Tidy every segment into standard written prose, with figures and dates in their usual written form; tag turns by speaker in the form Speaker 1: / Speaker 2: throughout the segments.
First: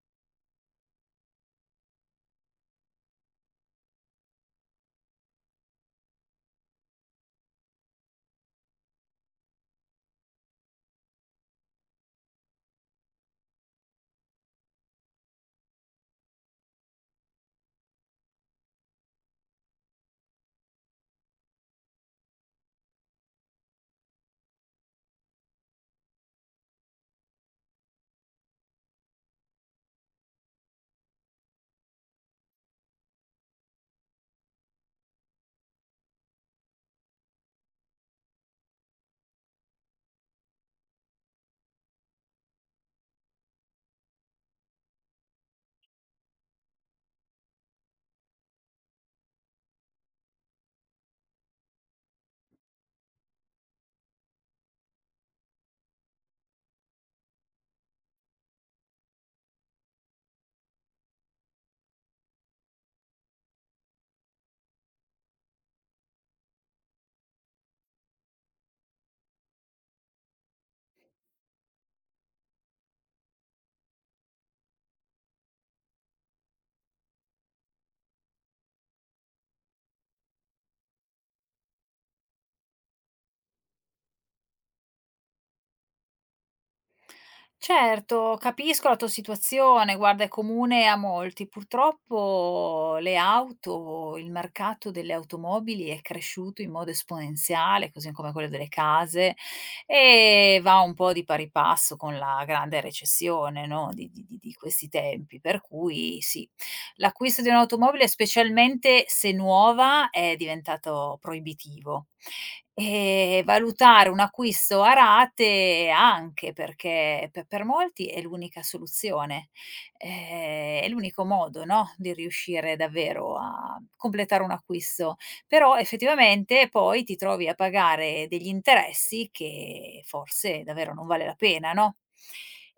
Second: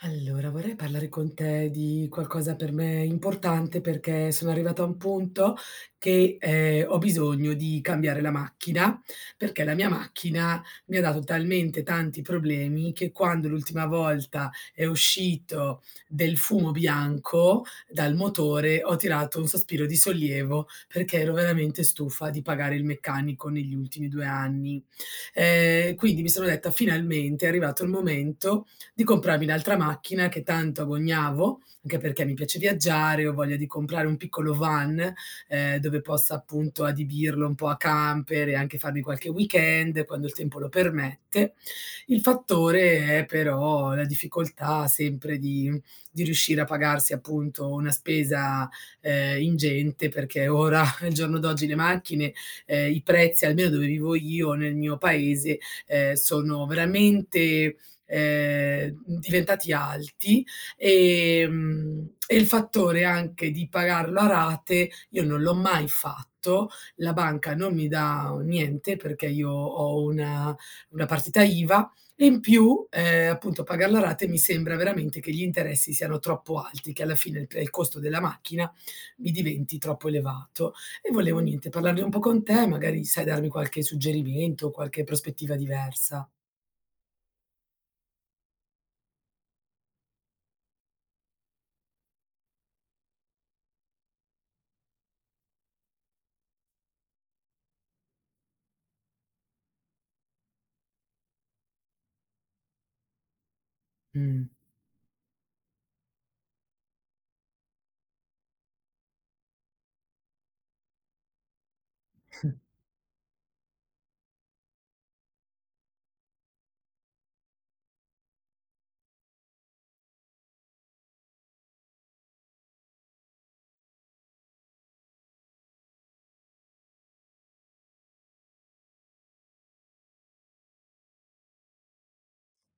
Speaker 1: Allora, vorrei parlare con te di qualcosa per me importante perché sono arrivata a un punto che, ho bisogno di cambiare la macchina, perché la mia macchina mi ha dato talmente tanti problemi che quando l'ultima volta è uscito del fumo bianco dal motore, ho tirato un sospiro di sollievo perché ero veramente stufa di pagare il meccanico negli ultimi 2 anni. Quindi mi sono detta: "Finalmente è arrivato il momento di comprarmi l'altra macchina che tanto agognavo, anche perché mi piace viaggiare, ho voglia di comprare un piccolo van, dove possa appunto adibirlo un po' a camper e anche farmi qualche weekend quando il tempo lo permette. Il fattore è però la difficoltà sempre di riuscire a pagarsi appunto una spesa, ingente perché ora al giorno d'oggi le macchine, i prezzi, almeno dove vivo io nel mio paese, sono veramente diventati alti, e il fattore anche di pagarlo a rate, io non l'ho mai fatto, la banca non mi dà niente perché io ho una partita IVA e in più, appunto pagarlo a rate mi sembra veramente che gli interessi siano troppo alti, che alla fine il costo della macchina mi diventi troppo elevato. E volevo niente, parlarne un po' con te, magari sai darmi qualche suggerimento, qualche prospettiva diversa.
Speaker 2: Certo, capisco la tua situazione, guarda è comune a molti. Purtroppo le auto il mercato delle automobili è cresciuto in modo esponenziale, così come quello delle case, e va un po' di pari passo con la grande recessione, no, di di di
Speaker 1: Mh.
Speaker 2: di questi tempi. Per cui sì, l'acquisto di un'automobile, specialmente se nuova, è diventato proibitivo. Valutare un acquisto a rate anche perché pe per molti è l'unica soluzione, è l'unico modo, no, di riuscire davvero a completare un acquisto. Però effettivamente poi ti trovi a pagare degli interessi che forse davvero non vale la pena, no?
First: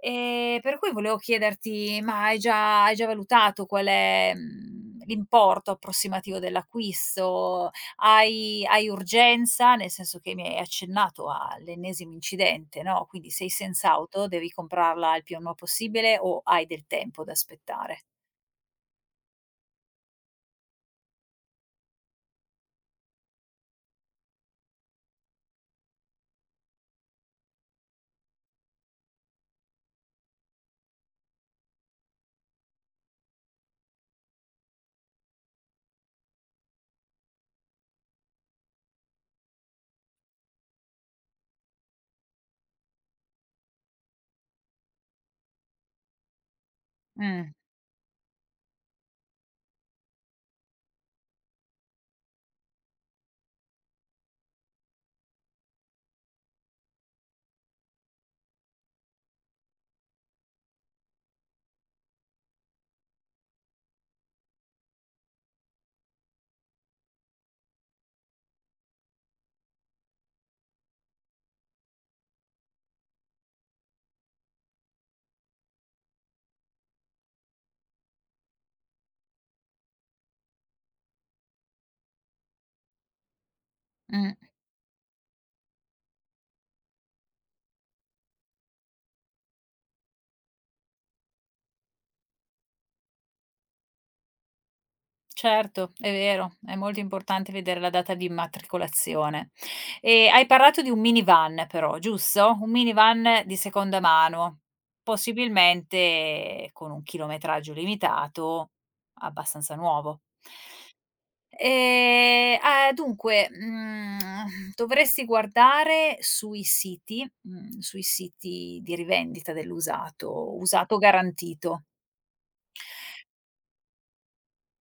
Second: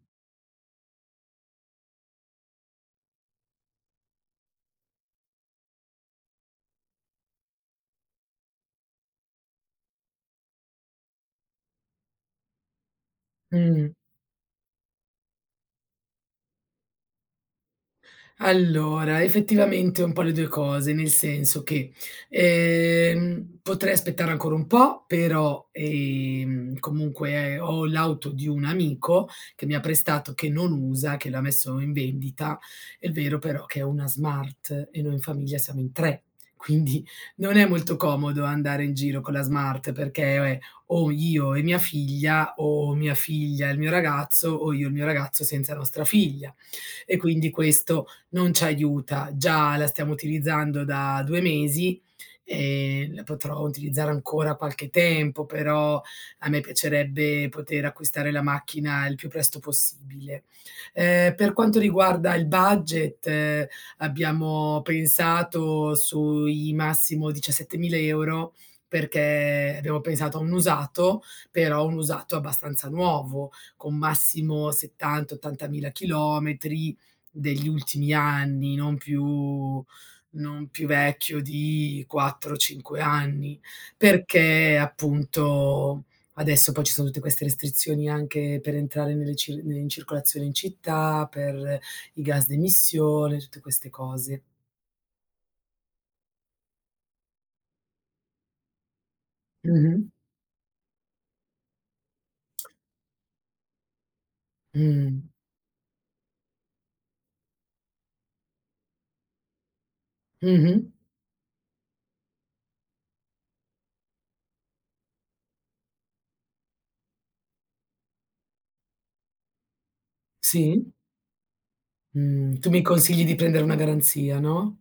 Speaker 2: Per cui volevo chiederti: ma hai già valutato qual è, l'importo approssimativo dell'acquisto? Hai urgenza, nel senso che mi hai accennato all'ennesimo incidente, no, quindi sei
Speaker 1: Mh.
Speaker 2: senza auto, devi comprarla il più prima possibile o hai del tempo da aspettare?
Speaker 1: Allora, effettivamente un po' le 2 cose, nel senso che, potrei aspettare ancora un po', però, comunque ho l'auto di un amico che mi ha prestato, che non usa, che l'ha messo in vendita. È vero però che è una smart e noi in famiglia siamo in 3, quindi non è molto comodo andare in giro con la smart perché è o io e mia figlia, o mia figlia e il mio ragazzo, o io e il mio ragazzo senza nostra figlia e quindi
Speaker 2: Mh,
Speaker 1: questo non ci aiuta. Già la stiamo utilizzando da 2 mesi, la potrò utilizzare ancora qualche tempo, però a me piacerebbe poter acquistare la macchina il più presto possibile. Per quanto riguarda il budget, abbiamo pensato sui massimo 17.000 € perché abbiamo pensato a un usato, però un usato abbastanza nuovo, con massimo 70, 80.000 chilometri degli ultimi anni, non più vecchio di 4, 5 anni,
Speaker 2: mh,
Speaker 1: perché appunto adesso poi ci sono tutte queste restrizioni anche per entrare nelle cir in circolazione in città, per i gas d'emissione, tutte queste cose.
Speaker 2: certo, è vero, è molto importante vedere la data di immatricolazione.
Speaker 1: Mh-mh.
Speaker 2: E hai parlato di un minivan però, giusto? Un minivan di seconda mano,
Speaker 1: Mh.
Speaker 2: possibilmente con un chilometraggio limitato, abbastanza nuovo.
Speaker 1: Mh-mh.
Speaker 2: Dovresti guardare sui siti sui siti di rivendita dell'usato,
Speaker 1: Sì.
Speaker 2: usato garantito.
Speaker 1: Mh. Tu mi consigli di prendere una garanzia, no?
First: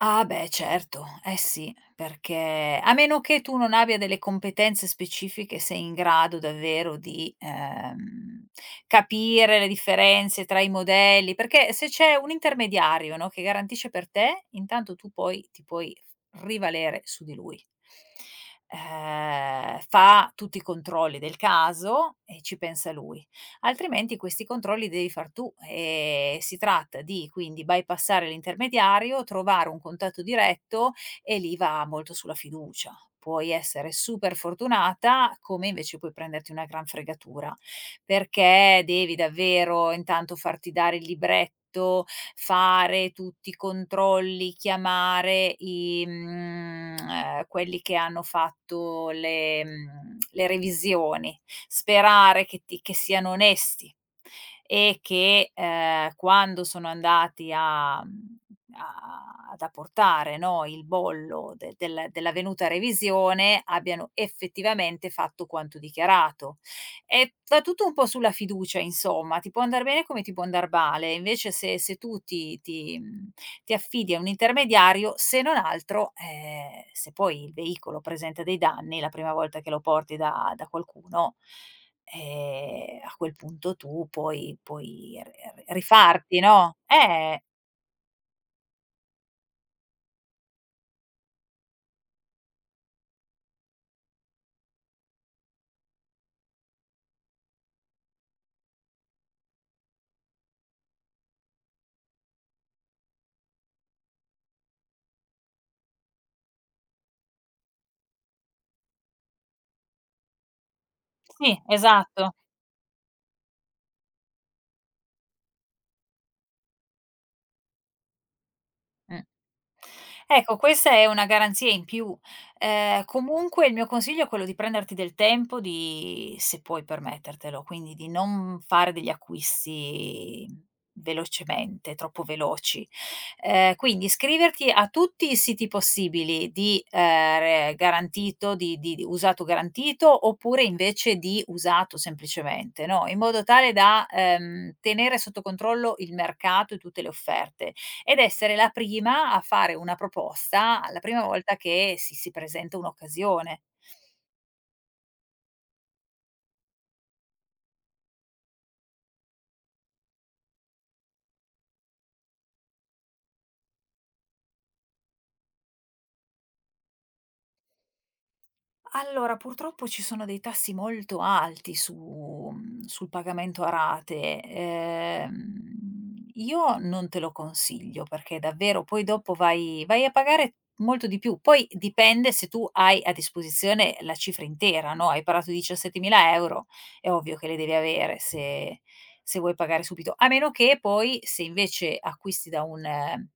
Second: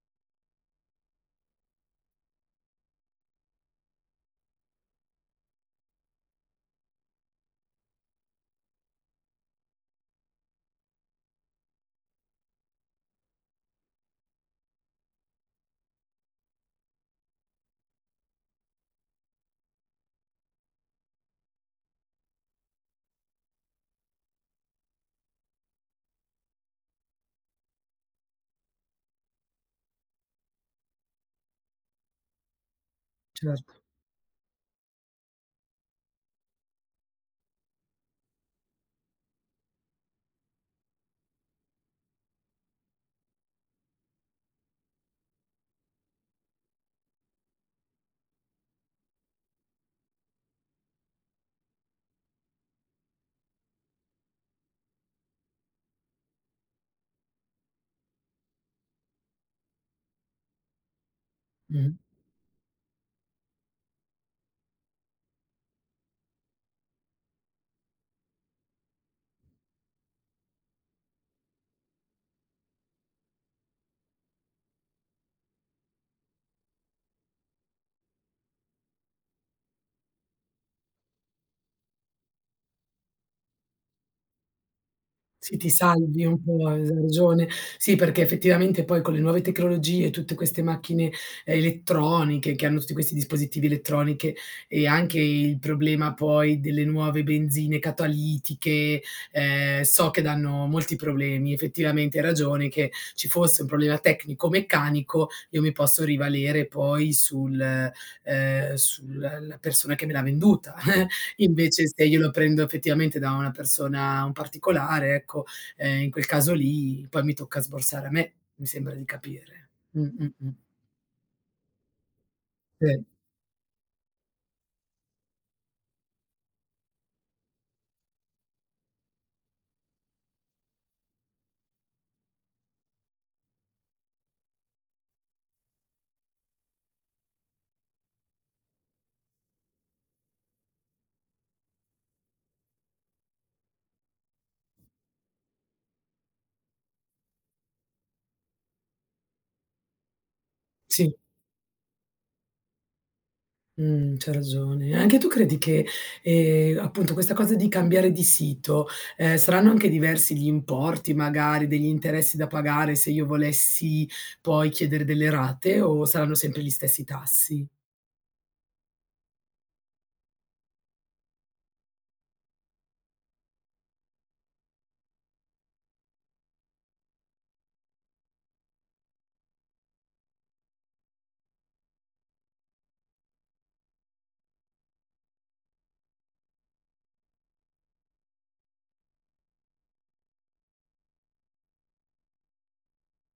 Speaker 2: Ah beh certo, eh sì, perché a meno che tu non abbia delle competenze specifiche, sei in grado davvero di, capire le differenze tra i modelli, perché se c'è un intermediario, no, che garantisce per te, intanto tu poi ti puoi rivalere su di lui. Fa tutti i controlli del caso e ci pensa lui, altrimenti questi controlli devi far tu. Si tratta di quindi bypassare l'intermediario, trovare un contatto diretto e lì va molto sulla fiducia. Puoi
Speaker 1: Certo.
Speaker 2: essere super fortunata, come invece puoi prenderti una gran fregatura, perché devi davvero intanto farti dare il libretto, fare tutti i controlli, chiamare i quelli che hanno fatto le le revisioni, sperare che siano onesti e che, quando sono andati a mhmm, a ad apportare, no, il bollo de
Speaker 1: Mh.
Speaker 2: del dell'avvenuta revisione, abbiano effettivamente fatto quanto dichiarato. E va tutto un po' sulla fiducia insomma, ti può andar bene come ti può andar male. Invece se tu ti affidi a un intermediario, se non altro, se poi il veicolo presenta dei danni la prima volta che lo porti da qualcuno. A quel punto tu puoi puoi r
Speaker 1: Sì,
Speaker 2: r
Speaker 1: ti salvi
Speaker 2: rifarti,
Speaker 1: un po',
Speaker 2: no?
Speaker 1: hai ragione. Sì, perché effettivamente poi con le nuove tecnologie, tutte queste macchine elettroniche che hanno tutti questi dispositivi elettroniche e anche il problema poi delle nuove benzine catalitiche, so che danno molti problemi. Effettivamente hai ragione che ci fosse un problema tecnico-meccanico, io mi posso rivalere poi sulla la persona che me l'ha venduta.
Speaker 2: Sì,
Speaker 1: Invece se io lo
Speaker 2: esatto.
Speaker 1: prendo effettivamente da una persona, un particolare, ecco, in quel caso lì poi mi tocca sborsare a me, mi sembra di
Speaker 2: Mh.
Speaker 1: capire.
Speaker 2: Ecco, questa è una garanzia in più.
Speaker 1: Sì,
Speaker 2: Comunque il mio consiglio è quello di prenderti del tempo, di se puoi permettertelo, quindi di non fare degli acquisti velocemente, troppo veloci. Quindi iscriverti a tutti i siti possibili di, re garantito, di usato garantito, oppure invece di usato semplicemente, no, in modo tale da, tenere sotto controllo il mercato e tutte le offerte ed essere la prima a fare una proposta la
Speaker 1: sì,
Speaker 2: prima volta che si presenta un'occasione.
Speaker 1: c'hai ragione. Anche tu credi che, appunto questa cosa di cambiare di sito, saranno anche diversi gli importi magari, degli interessi da pagare se io volessi poi chiedere delle rate o saranno sempre gli stessi tassi?
Speaker 2: Allora, purtroppo ci sono dei tassi molto alti su sul pagamento a rate. Io non te lo consiglio perché davvero poi dopo vai a pagare molto di più. Poi dipende se tu hai a disposizione la cifra intera, no, hai parlato di 17.000 €, è ovvio che le devi avere se se vuoi pagare subito, a meno che poi se invece acquisti eh,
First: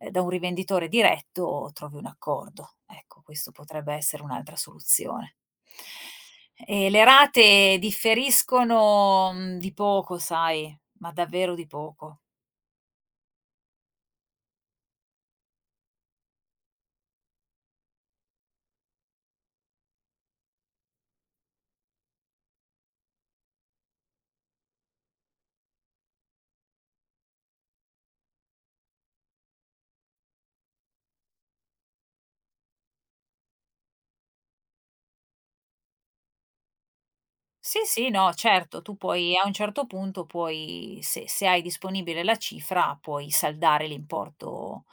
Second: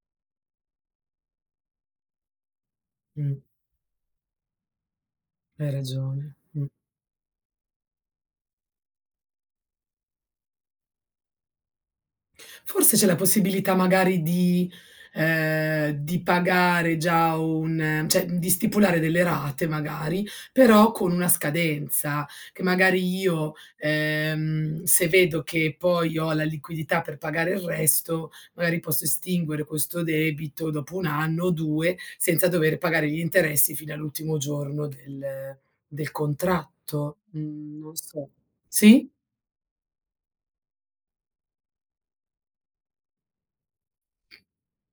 Speaker 2: ehm, da un rivenditore diretto trovi un accordo. Ecco,
Speaker 1: Mh,
Speaker 2: questo potrebbe essere un'altra soluzione.
Speaker 1: hai ragione. Mh.
Speaker 2: E le rate differiscono, di poco sai, ma davvero di poco.
Speaker 1: Forse c'è la possibilità magari ehm, di pagare già un cioè di stipulare delle rate magari, però con una scadenza, che magari io, se vedo che poi ho la liquidità per pagare il resto, magari posso estinguere questo debito dopo 1 anno o 2 senza dover pagare gli interessi fino all'ultimo giorno del contratto. Mhmm,
Speaker 2: Sì,
Speaker 1: non
Speaker 2: sì,
Speaker 1: so.
Speaker 2: no, certo, tu
Speaker 1: Sì?
Speaker 2: puoi a un certo punto puoi se se hai disponibile la cifra, puoi saldare l'importo,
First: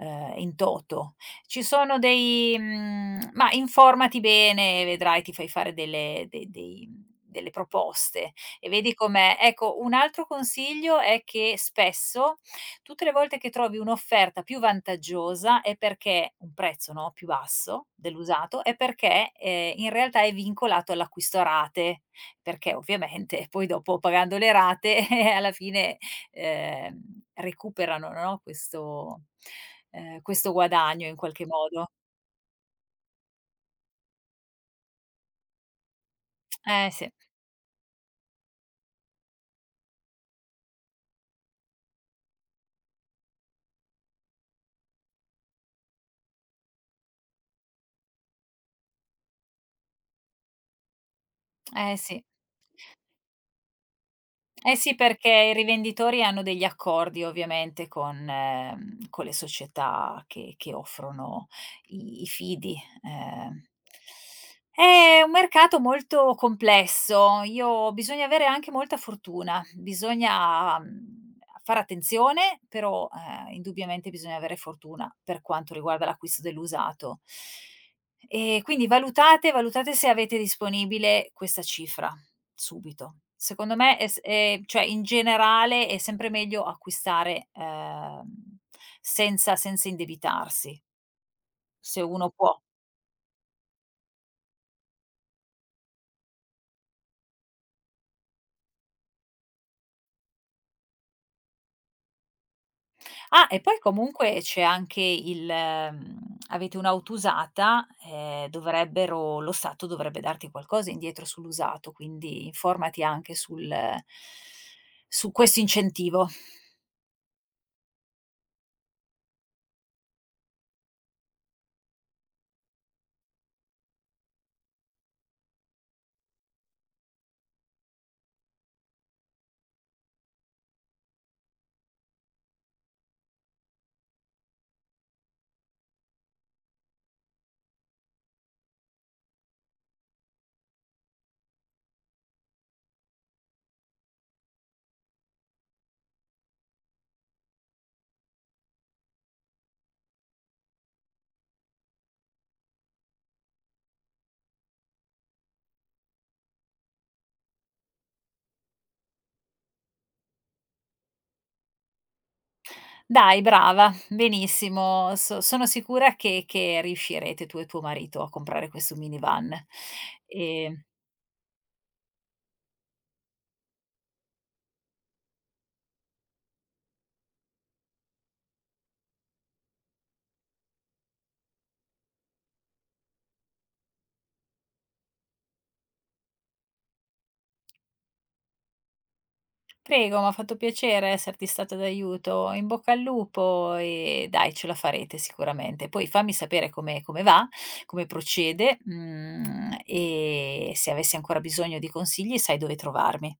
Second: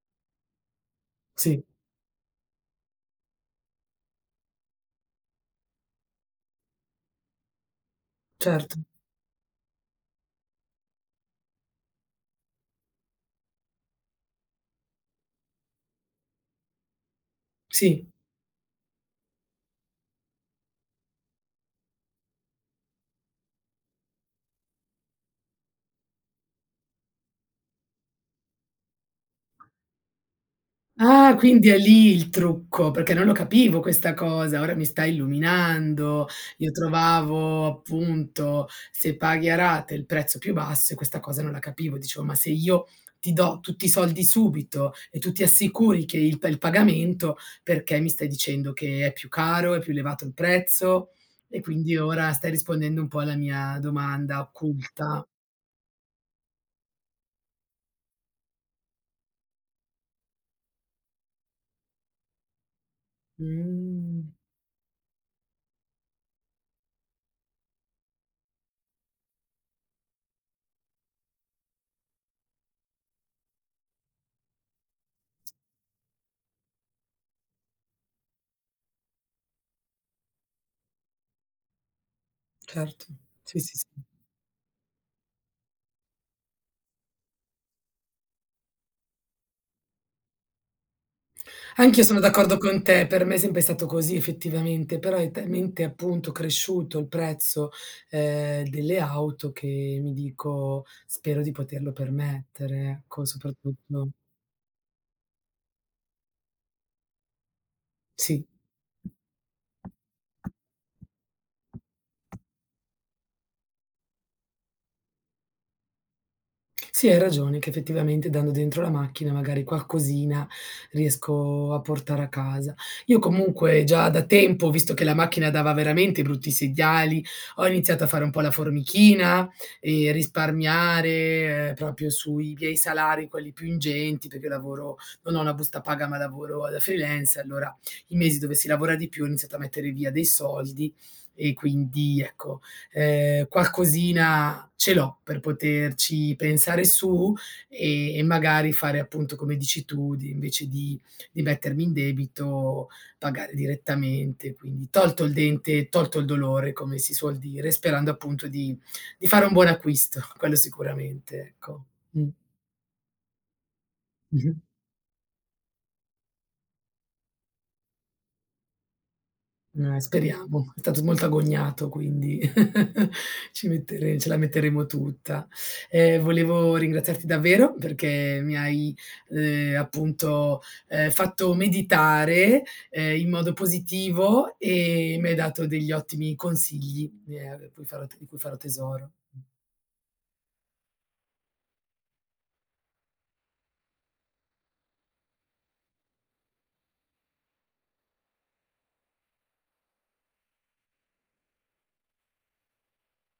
Speaker 2: in toto. Ci
Speaker 1: Sì,
Speaker 2: sono dei ma informati bene, vedrai ti fai fare delle de dei delle proposte e
Speaker 1: certo.
Speaker 2: vedi com'è. Ecco, un altro consiglio è che spesso, tutte le volte che trovi un'offerta più vantaggiosa è perché un prezzo, no, più basso
Speaker 1: Sì.
Speaker 2: dell'usato, è perché, in realtà è vincolato all'acquisto a rate. Perché ovviamente poi dopo pagando le rate alla fine, recuperano, no, questo questo guadagno in
Speaker 1: Ah,
Speaker 2: qualche
Speaker 1: quindi è
Speaker 2: modo.
Speaker 1: lì il trucco, perché non lo capivo questa cosa, ora mi stai illuminando. Io
Speaker 2: Eh sì,
Speaker 1: trovavo appunto, se paghi a rate il prezzo più basso e questa cosa non la capivo. Dicevo: "Ma se io ti do tutti i soldi subito e tu ti assicuri che il pagamento, perché mi stai dicendo che è più caro, è più elevato il prezzo?" E quindi
Speaker 2: eh sì.
Speaker 1: ora stai rispondendo un po' alla mia domanda
Speaker 2: Eh sì,
Speaker 1: occulta.
Speaker 2: perché i rivenditori hanno degli accordi ovviamente con le società che offrono i fidi, ehm.
Speaker 1: Mh.
Speaker 2: È un mercato molto complesso. Io bisogna avere anche molta fortuna, bisogna, fare attenzione, però, indubbiamente bisogna avere fortuna per quanto riguarda l'acquisto dell'usato. E quindi valutate se avete disponibile questa cifra.
Speaker 1: Certo.
Speaker 2: Subito.
Speaker 1: Sì, sì.
Speaker 2: Secondo
Speaker 1: Sì,
Speaker 2: me
Speaker 1: sì.
Speaker 2: è s cioè in generale è sempre meglio acquistare, senza indebitarsi,
Speaker 1: Anch'io
Speaker 2: se
Speaker 1: sono
Speaker 2: uno
Speaker 1: d'accordo
Speaker 2: può.
Speaker 1: con te, per me è sempre stato così effettivamente, però è talmente appunto cresciuto il prezzo, delle auto che mi dico: "Spero di poterlo permettere", ecco,
Speaker 2: Ah, e poi
Speaker 1: soprattutto
Speaker 2: comunque c'è anche il avete un'auto usata,
Speaker 1: sì.
Speaker 2: dovrebbero lo Stato dovrebbe darti qualcosa indietro sull'usato, quindi informati anche sul su questo incentivo.
Speaker 1: Sì, hai ragione che effettivamente dando dentro la macchina magari qualcosina riesco a portare a casa. Io comunque già da tempo, visto che la macchina dava veramente brutti segnali, ho iniziato a fare un po' la formichina e risparmiare, proprio sui miei salari, quelli più ingenti, perché lavoro non ho una busta paga, ma lavoro da freelance, allora i mesi dove si lavora di più ho iniziato a mettere via dei soldi e quindi ecco qualcosina ce l'ho per poterci pensare su, e magari fare appunto come dici tu, di invece di mettermi in debito, pagare direttamente. Quindi tolto il dente, tolto il dolore, come si suol dire, sperando appunto di fare un buon acquisto, quello sicuramente, ecco. Mh.
Speaker 2: Dai brava,
Speaker 1: Mh-mh.
Speaker 2: benissimo. Sono sicura che riuscirete tu e tuo marito a comprare questo minivan.
Speaker 1: Speriamo. È
Speaker 2: Ehm,
Speaker 1: stato molto agognato quindi Ci mettere ce la metteremo tutta. Volevo ringraziarti davvero perché mi hai, appunto, fatto meditare, in modo positivo e mi hai dato degli ottimi consigli, di cui farò tesoro.
Speaker 2: Prego, m'ha fatto piacere esserti stata d'aiuto. In bocca al lupo e dai ce la farete sicuramente. Poi fammi sapere come va, come procede, e se avessi ancora bisogno di consigli sai dove trovarmi.